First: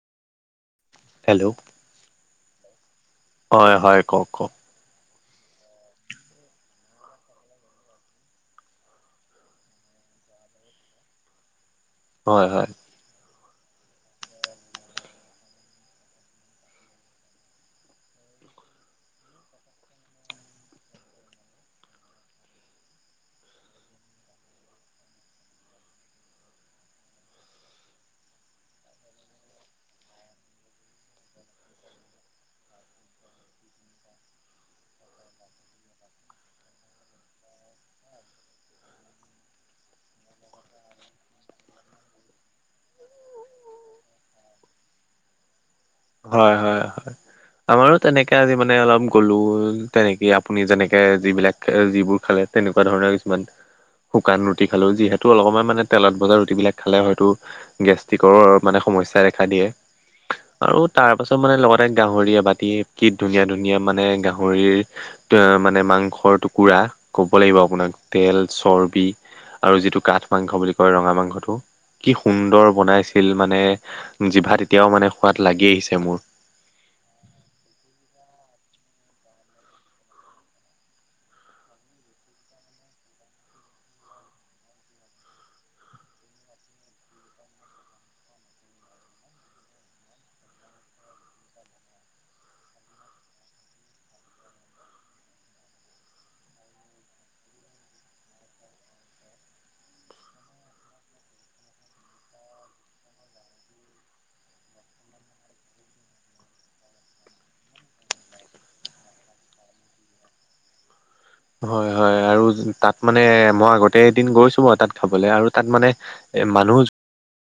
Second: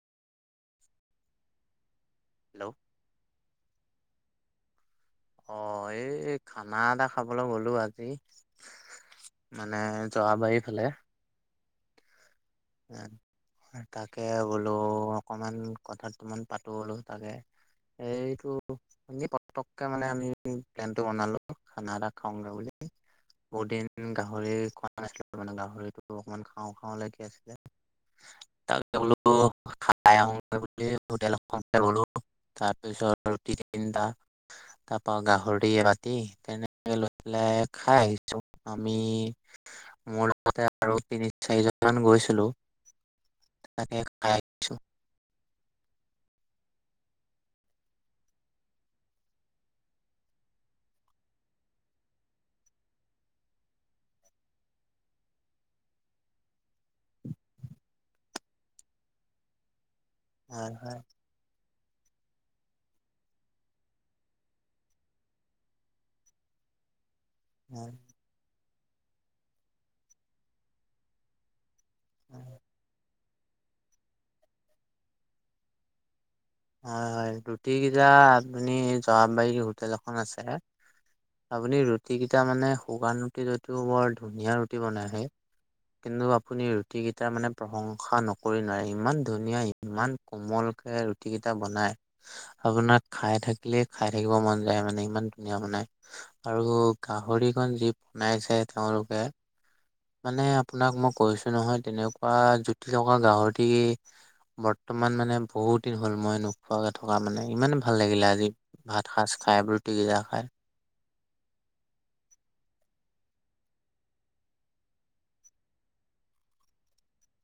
Hello. Hello. হয়, হয়, কওক, কওক। অ', এই খানা এটা খাবলৈ গলোঁ আজি। মানে যোৱাবাৰিফালে। হয়, হয়। তাকে বোলো, অকমান কথা কথামান পাতো বোলো তাকে। এইটো। এনে পটককে মানে আমি প্লেনটো বনালো খানা এটা খাওঁগে বুলি। বহুতদিন গাহৰি খোৱা নাছিলো, মানে গাহৰিতটো অকমান খাওঁ, খাওঁ লাগি আছিলে। [unintelligible] চাই আহোতে গোটেই হোটেল এখনত গলোঁ তাৰ পিছত ৰুটি তিনিটা তাৰ পৰা গাহৰি এবাতি তেনেকে লৈ পেলাই খাই আহিছো। আমি মোৰ লগতে আৰু তিনি চাৰিজন মান গৈছিলো। তাকে খাই। আহিছো। হয়, হয়, হয়। আমাৰো তেনেকে আজি মানে অলপ গলোঁ তেনেকে আপুনি যেনেকে যিবিলাক। যিবোৰ খালে, তেনেকুৱা ধৰণৰ কিছুমান। শুকান ৰুটি খালোঁ। যিহেতু অলপমান মানে তেলত বজাৰ ৰুটিবিলাক খালে হয়তো। গেষ্ট্ৰিকৰো মানে সমস্যা দেখা দিয়ে। হয় আৰু হয় তাৰ পাছত মানে লগতে গাহৰি এবাতি কি ধুনীয়া ধুনীয়া মানে গাহৰিৰ টো মানে মাংসৰ টুকুৰা। ক'ব লাগিব, হয় আপোনাক তেল চৰ্বি আৰু যিটো কাঠ মাংস বুলি কয় ৰঙা মাংসটো। কি হয় সুন্দৰ বনাইছিল মানে, জিভা এতিয়াও মানে সোৱাদ লাগি আহিছে মোৰ। হয়, হয়, ৰুটি কেইটা আপুনি জোৱাববাৰী হোটেল এখন আছে। আপুনি ৰুটি কেইটা মানে শুকান ৰুটি যটিও বৰ ধুনীয়া ৰুটি বনাইহে। কিন্তু আপুনি ৰুটি কেইটাৰ মানে প্ৰশংসা নকৰি নোৱাৰে ইমান ধুনীয়া। ইমান কোমলকে ৰুটি কেইটা বনাই। আপোনাৰ খাই থাকিলে খাই থাকিব মন যায় মানে ইমান ধুনীয়া বনাই। আৰু গাহৰিকনন যি বনাইছে তেওঁলোকে। মানে আপোনাক মই কৈছো নহয় তেনেকুৱা জুতি লগা গাহৰি। বৰ্তমান মানে বহুত দিন হ'ল মই নোখোৱাকে থকা মানে, ইমানে ভাল লাগিলে আজি। ভাত সাঁজ খাই ৰুটি কেইটা খায়। হয়, হয়, আৰু তাত মানে মই আগতে এদিন গৈছো বাৰ তাত খাবলে আৰু তাত মানে। এ মানুহোজ